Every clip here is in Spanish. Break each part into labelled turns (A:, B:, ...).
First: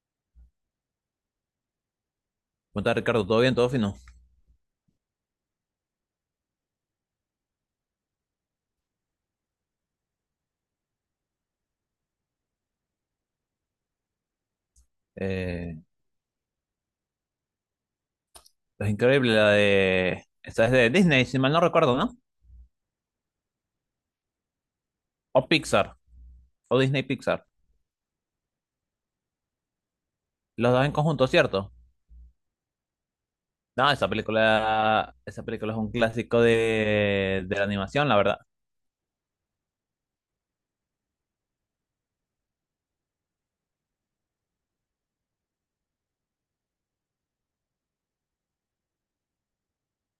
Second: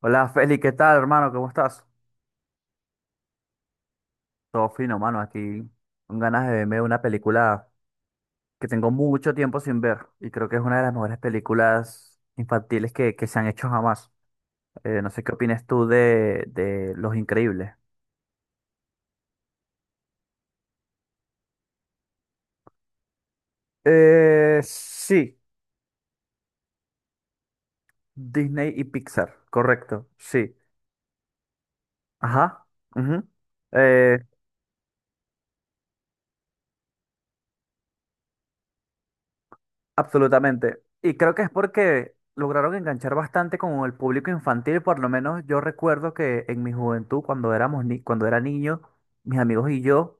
A: Hola Feli, ¿qué tal, hermano? ¿Cómo estás?
B: ¿Cómo estás, Ricardo? ¿Todo bien? ¿Todo fino?
A: Todo fino, mano, aquí con ganas de verme una película que tengo mucho tiempo sin ver y creo que es una de las mejores películas infantiles que se han hecho jamás. No sé qué opinas
B: Eh,
A: tú de Los Increíbles.
B: es increíble la de... Esta es de Disney, si mal no recuerdo, ¿no?
A: Sí,
B: O Pixar, o Disney Pixar.
A: Disney y Pixar, correcto, sí.
B: Los dos en conjunto, ¿cierto?
A: Ajá, ujú.
B: No,
A: Eh,
B: esa película es un clásico de la animación, la verdad.
A: Absolutamente. Y creo que es porque lograron enganchar bastante con el público infantil. Por lo menos yo recuerdo que en mi juventud, cuando éramos ni cuando era niño, mis amigos y yo,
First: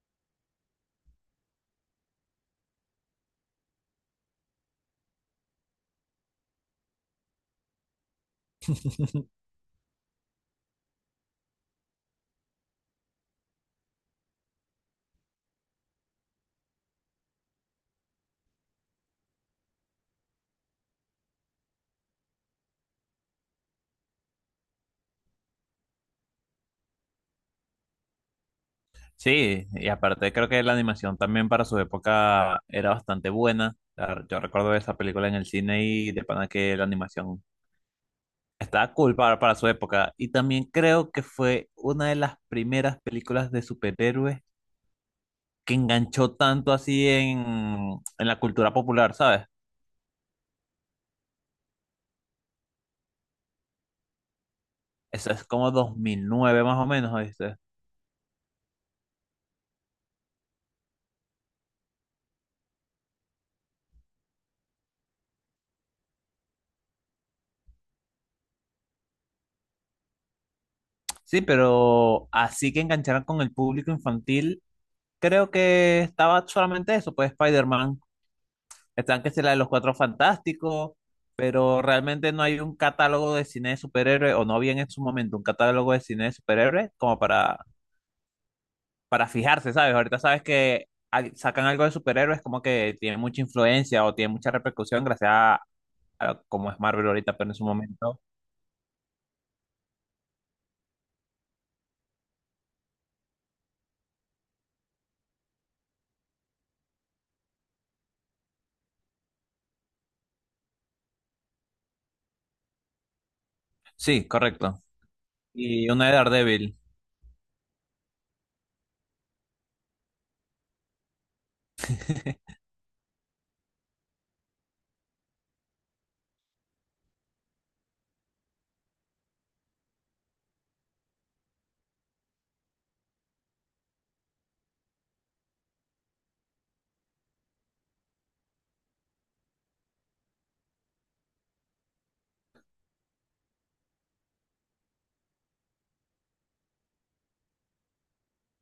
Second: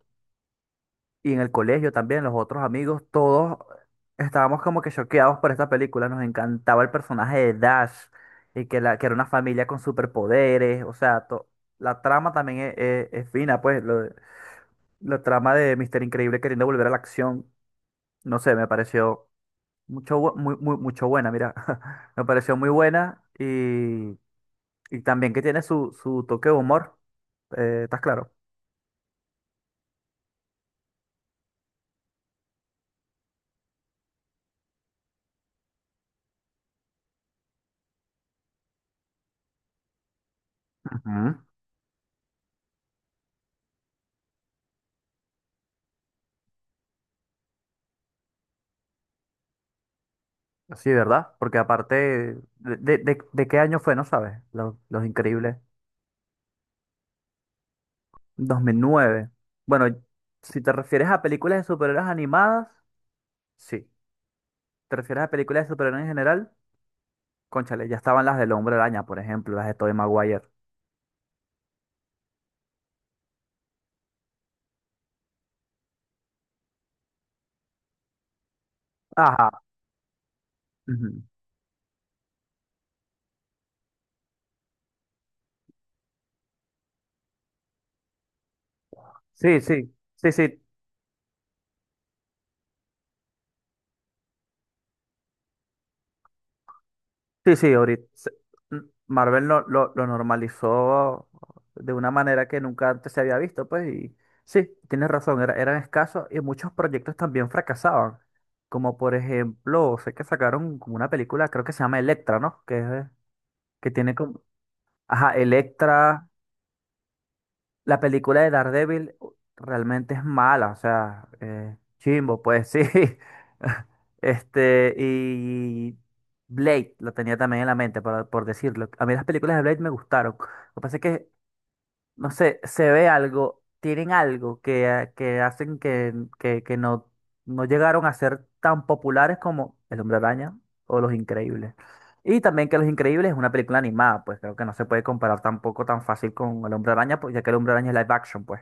A: y en el colegio también, los otros amigos, todos estábamos como que choqueados por esta película. Nos encantaba el personaje de Dash y que era una familia con superpoderes. O sea, la trama también es fina, pues, la trama de Mister Increíble queriendo volver a la acción. No sé, me pareció Mucho, bu- muy, muy- mucho buena, mira. Me pareció muy buena y también que tiene su toque de humor. Eh, ¿estás claro?
B: Sí, y aparte creo que la animación también para su época era bastante buena. Yo recuerdo esa película en el cine y de pana que la animación estaba cool para su época. Y también creo que
A: Ujú.
B: fue una de las primeras películas de superhéroes que enganchó tanto así en la cultura popular, ¿sabes?
A: Sí, ¿verdad? Porque aparte, ¿de qué año fue? No sabes. Los
B: Eso es
A: Increíbles.
B: como 2009 más o menos, ¿viste?
A: Dos mil nueve. Bueno, si te refieres a películas de superhéroes animadas, sí. ¿Te refieres a películas de superhéroes en general? Cónchale, ya estaban las del Hombre Araña, por ejemplo, las de Tobey Maguire.
B: Sí, pero así que engancharan con el público infantil, creo que estaba solamente eso, pues Spider-Man, están que es
A: Ajá,
B: la de los Cuatro Fantásticos,
A: ujú.
B: pero realmente no hay un catálogo de cine de superhéroes, o no había en su momento un catálogo de cine de superhéroes como para
A: Sí,
B: fijarse,
A: sí.
B: ¿sabes? Ahorita
A: Sí,
B: sabes
A: sí.
B: que sacan algo de superhéroes como que tiene mucha influencia o tiene mucha repercusión gracias a cómo es Marvel ahorita, pero
A: Sí,
B: en su
A: sí.
B: momento.
A: Marvel lo normalizó de una manera que nunca antes se había visto, pues, y sí, tienes razón, eran escasos y muchos proyectos también fracasaban. Como por ejemplo, sé que sacaron como una película, creo que se llama Electra, ¿no? Que, es de- que tiene
B: Sí,
A: como,
B: correcto.
A: ajá,
B: Y una de
A: Electra,
B: Daredevil.
A: la película de Daredevil realmente es mala. O sea, chimbo, pues sí. Y Blade, lo tenía también en la mente, por decirlo. A mí las películas de Blade me gustaron. Lo que pasa es que no sé, se ve algo, tienen algo que hacen que no, no llegaron a ser tan populares como El Hombre Araña o Los Increíbles. Y también que Los Increíbles es una película animada, pues creo que no se puede comparar tampoco tan fácil con El Hombre Araña, pues, ya que El Hombre Araña es live action, pues.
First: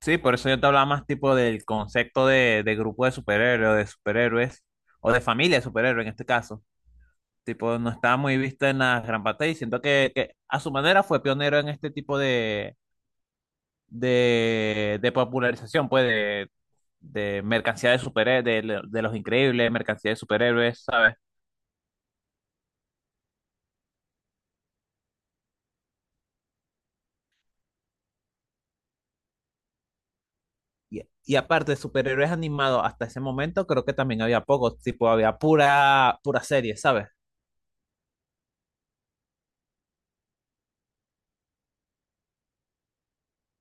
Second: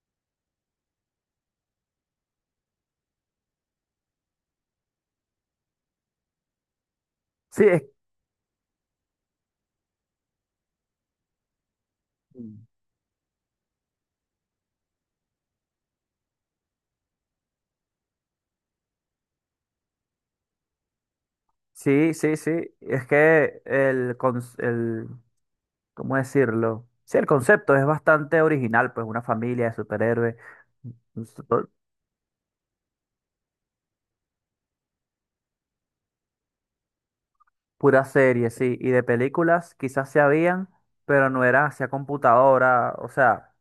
B: Sí, por eso yo te hablaba más tipo del concepto de grupo de superhéroes, o de superhéroes, o de familia de superhéroes en este caso.
A: Sí,
B: Tipo,
A: es-
B: no estaba muy vista en las gran pantalla y siento que a su manera fue pionero en este tipo
A: Mm.
B: de popularización, pues, de mercancía de superhéroes, de los increíbles, mercancía de superhéroes, ¿sabes?
A: Sí, sí, sí, es que el, cons- el, ¿cómo decirlo? Sí, el concepto es bastante original, pues una familia de superhéroes.
B: Y aparte de superhéroes animados, hasta ese momento creo que también había pocos, tipo, había pura, pura serie, ¿sabes?
A: Pura serie, sí. Y de películas quizás se habían, pero no eran hacia computadora. O sea,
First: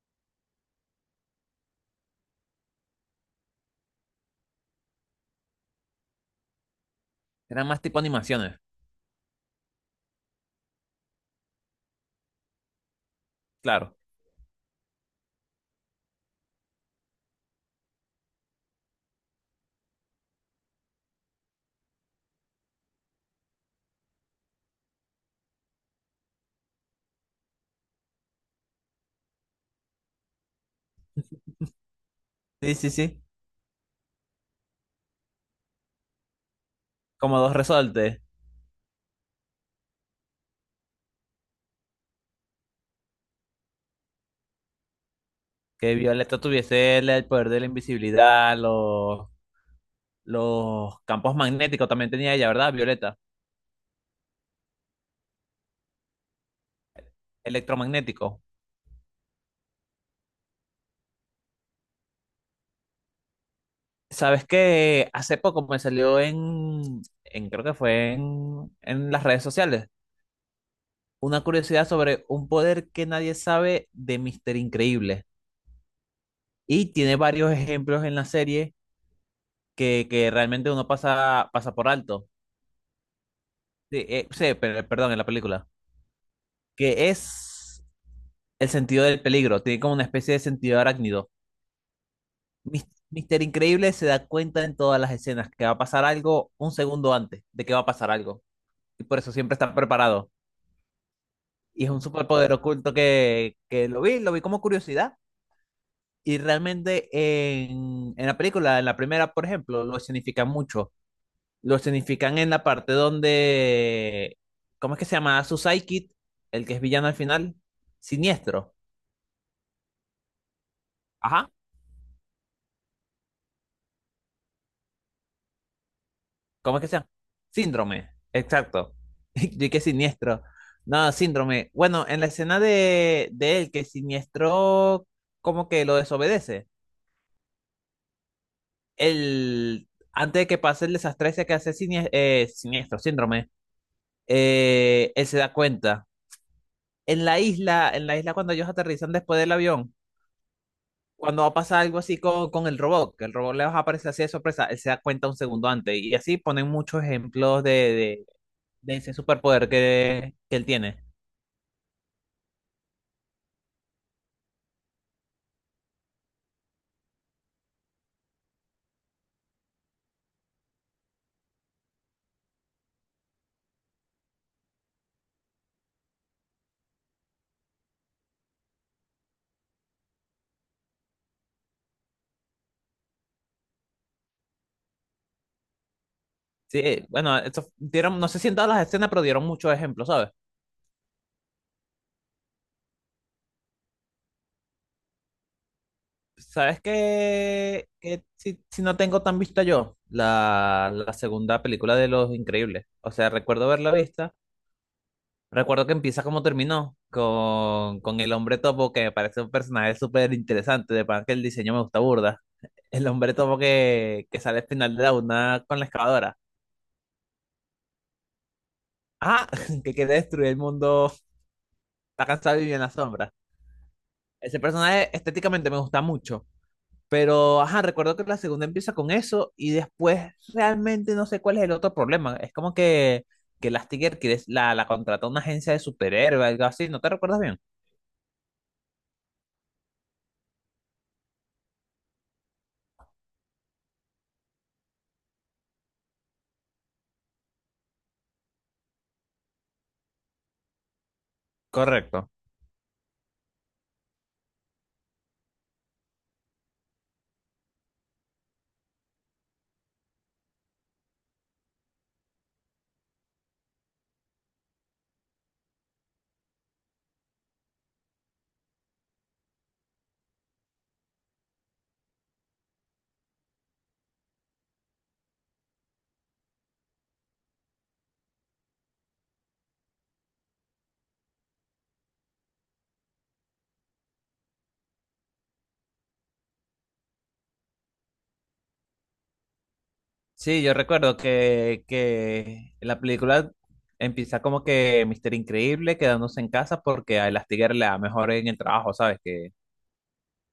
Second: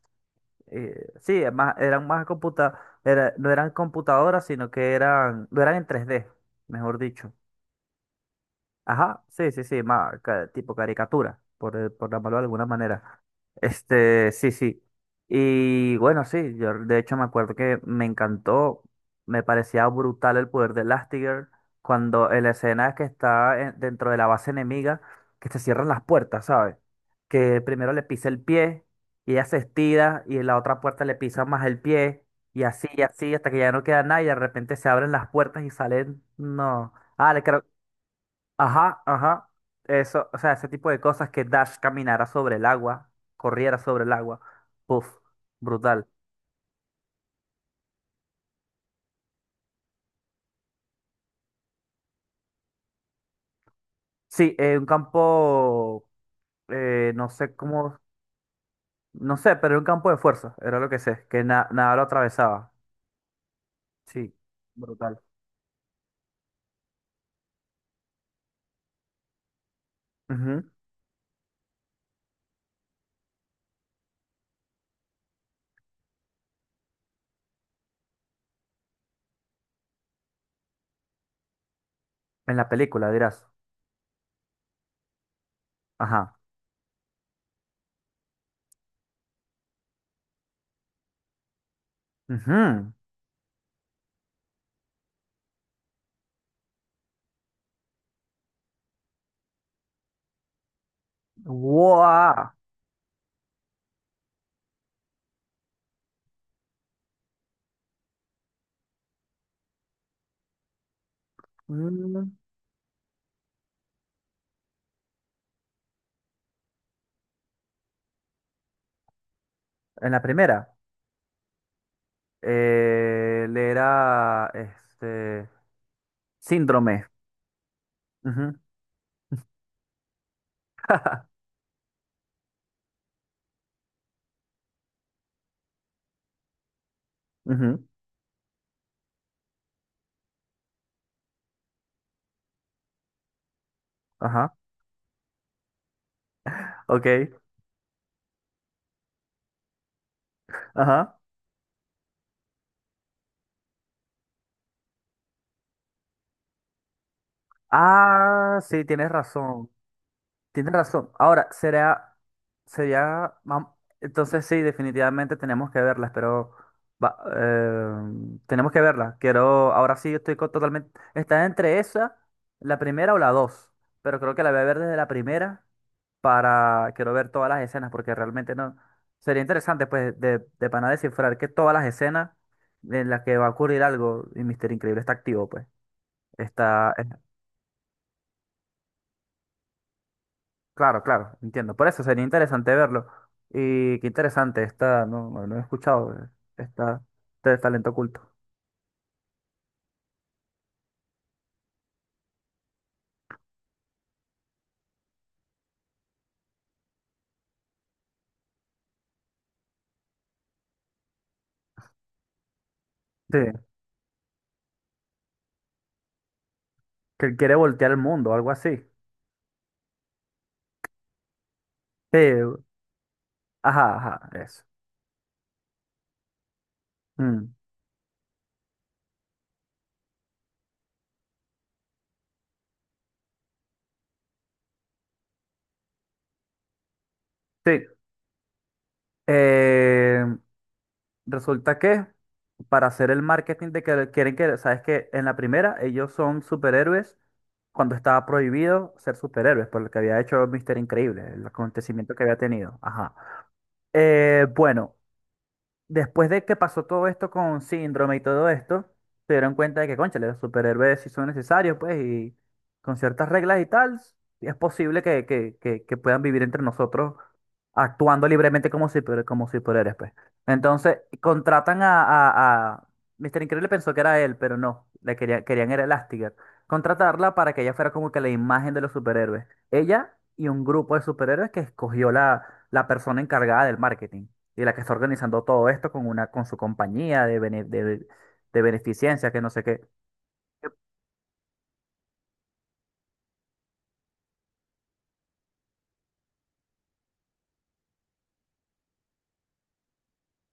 A: eh, sí, es más, eran más computa, era- no eran computadoras, sino que eran, no eran en tres d, mejor dicho.
B: Eran más tipo animaciones,
A: Ajá, sí, sí, sí, tipo caricatura, por llamarlo de alguna manera.
B: claro.
A: Este, sí, sí. Y bueno, sí, yo de hecho me acuerdo que me encantó, me parecía brutal el poder de Elastigirl cuando en la escena que dentro de la base enemiga, que se cierran las puertas, ¿sabes? Que primero le pisa el pie y ella se estira y en la otra puerta le pisa más el pie,
B: Sí, sí,
A: y
B: sí.
A: así hasta que ya no queda nada, y de repente se abren las puertas y salen, no. Ah,
B: Como
A: le
B: dos
A: creo.
B: resortes,
A: Ajá, ajá. Eso, o sea, ese tipo de cosas, que Dash caminara sobre el agua, corriera sobre el agua. Puf,
B: que
A: brutal.
B: Violeta tuviese el poder de la invisibilidad, los campos magnéticos también tenía ella, ¿verdad? Violeta,
A: Sí, un campo, eh, no sé cómo,
B: Electromagnético.
A: no sé, pero era un campo de fuerza, era lo que sé, que nada lo atravesaba. Sí,
B: Sabes que
A: brutal.
B: hace poco me salió en creo que fue en las redes sociales,
A: Ujú.
B: una curiosidad sobre un poder que nadie sabe de Mister Increíble. Y tiene varios ejemplos en la serie que realmente uno pasa, pasa por alto.
A: En la película, dirás.
B: Sí, sí, perdón, en la película.
A: Ajá.
B: Que es el sentido del peligro. Tiene como una especie de sentido arácnido.
A: Ujú.
B: Mister Increíble se da cuenta en todas las escenas que va a pasar algo un segundo antes de que va a pasar algo. Y por eso siempre está preparado. Y es un
A: ¡Guau!
B: superpoder oculto que lo vi como curiosidad. Y realmente en la película, en la primera, por ejemplo, lo significan mucho. Lo
A: Mm.
B: significan en la parte donde, ¿cómo es que se llama? Su sidekick, el que es villano al final, siniestro.
A: En la primera,
B: Ajá.
A: eh, le era, este,
B: ¿Cómo es que se
A: síndrome.
B: llama? Síndrome,
A: Ujú.
B: exacto. Yo que siniestro. No, síndrome. Bueno, en la escena de él, que siniestro como que lo desobedece.
A: Ujú.
B: El, antes de que pase el desastre ese que hace siniestro, síndrome,
A: Ajá.
B: él se da cuenta.
A: Ok,
B: En la isla cuando ellos aterrizan después del avión,
A: ajá.
B: cuando va a pasar algo así con el robot, que el robot les va a aparecer así de sorpresa, él se da cuenta un segundo antes. Y así ponen muchos ejemplos de, de,
A: Ah, sí,
B: de
A: tienes
B: ese superpoder
A: razón.
B: que él
A: Tienes
B: tiene.
A: razón. Ahora, sería, vam- entonces sí, definitivamente tenemos que verlas, pero va- eh, tenemos que verlas. Quiero, ahora sí, totalmente, está entre esa, la primera o la dos, pero creo que la voy a ver desde la primera para, quiero ver todas las escenas, porque realmente no, sería interesante, pues, de pana descifrar que todas las escenas en las que va a ocurrir algo y Mister Increíble está activo, pues.
B: Sí,
A: Está.
B: bueno, eso, dieron, no sé si en todas las escenas, pero dieron muchos ejemplos, ¿sabes?
A: Claro, claro, entiendo. Por eso sería interesante verlo. Y qué interesante, está, no, no, no he escuchado,
B: ¿Sabes
A: esta, este
B: qué?
A: talento
B: Qué
A: oculto.
B: si, si no tengo tan vista yo, la segunda película de Los Increíbles. O sea, recuerdo verla vista, recuerdo que empieza como terminó, con el hombre topo, que me parece un personaje súper interesante, de pan que el diseño me gusta burda. El hombre
A: Sí,
B: topo que sale al final de la una con la excavadora.
A: que él quiere voltear el mundo, algo así.
B: Ah, que quiere destruir el mundo,
A: Sí,
B: está cansado de vivir en la sombra.
A: ajá, ajá,
B: Ese
A: eso.
B: personaje estéticamente me gusta mucho.
A: Mm,
B: Pero, ajá, recuerdo que la segunda empieza con eso y después realmente no sé cuál es el otro problema. Es como que la, la contrató una agencia de superhéroes, algo así, ¿no te recuerdas bien?
A: sí, eh, resulta que para hacer el marketing de que quieren que, sabes que en la primera ellos son superhéroes cuando estaba prohibido ser superhéroes, por lo que había hecho Mister Increíble, el acontecimiento que
B: Correcto.
A: había tenido. Ajá. Bueno. Después de que pasó todo esto con síndrome y todo esto, se dieron cuenta de que, cónchale, los superhéroes sí son necesarios, pues, y con ciertas reglas y tal, es posible que puedan vivir entre nosotros actuando libremente como superhéroes, pues. Entonces, contratan a... Mr. Increíble pensó que era él, pero no, querían era Elastigirl. Contratarla para que ella fuera como que la imagen de los superhéroes. Ella y un grupo de superhéroes que escogió la persona encargada del marketing y la que está organizando todo esto con una, con su compañía de beneficencia, que no sé qué.
B: Sí, yo recuerdo que la película empieza como que Mister Increíble quedándose en casa porque a Elastigirl le da mejor en el trabajo, ¿sabes? Que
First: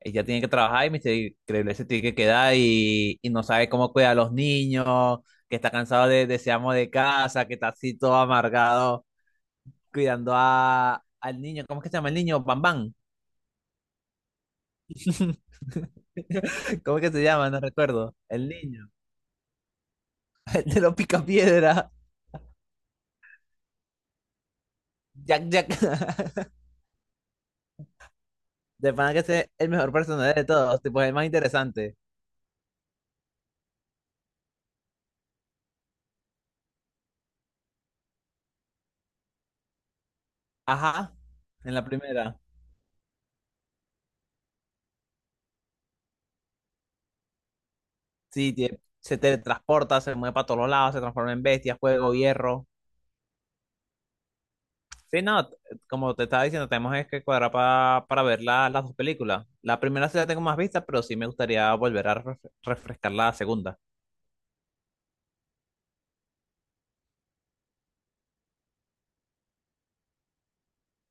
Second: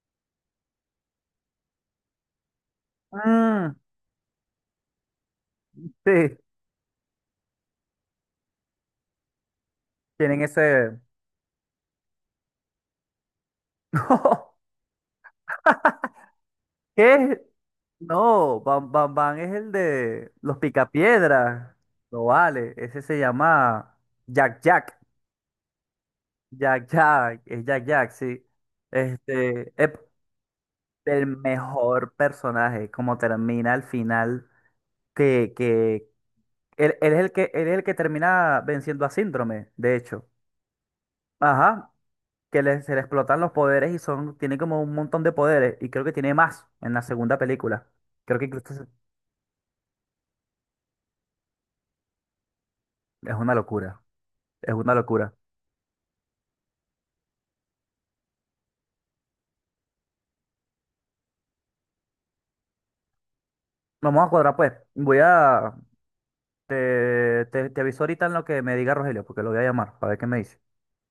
B: ella tiene que trabajar y mister Increíble se tiene que quedar y no sabe
A: Mm,
B: cómo cuidar a los niños, que está cansado de
A: sí,
B: ese amo de casa, que está así todo amargado cuidando
A: tienen ese.
B: a, al niño. ¿Cómo es que se llama el niño? Bam Bam.
A: No,
B: ¿Cómo es que se
A: ¿qué?
B: llama? No recuerdo. El
A: No,
B: niño.
A: Bam Bam Bam es el de los
B: El de los
A: picapiedras.
B: picapiedra.
A: No vale, ese se llama Jack Jack.
B: Jack Jack.
A: Jack Jack, es Jack Jack, sí.
B: De pana que ese es el
A: Este,
B: mejor
A: ep,
B: personaje de todos. Tipo, es el más
A: el
B: interesante.
A: mejor personaje, como termina al final, que, que él es el que, él es el que termina venciendo a Síndrome, de hecho.
B: Ajá. En la
A: Ajá,
B: primera.
A: se le explotan los poderes y son, tiene como un montón de poderes y creo que tiene más en la segunda película. Creo que
B: Sí,
A: incluso se-
B: se teletransporta, se mueve para todos lados, se transforma en bestia, fuego, hierro.
A: Es una locura, es una
B: Sí,
A: locura.
B: no, como te estaba diciendo, tenemos es que cuadrar para ver las dos películas. La primera sí la tengo más vista, pero sí me gustaría volver a refrescar la segunda.
A: Vamos a cuadrar, pues. Te, te aviso ahorita en lo que me diga Rogelio, porque lo voy a llamar, para ver qué me dice.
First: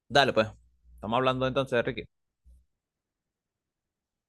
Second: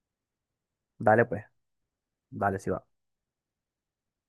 B: Dale, pues. Estamos
A: Dale pues,
B: hablando entonces, Ricky.
A: dale si va.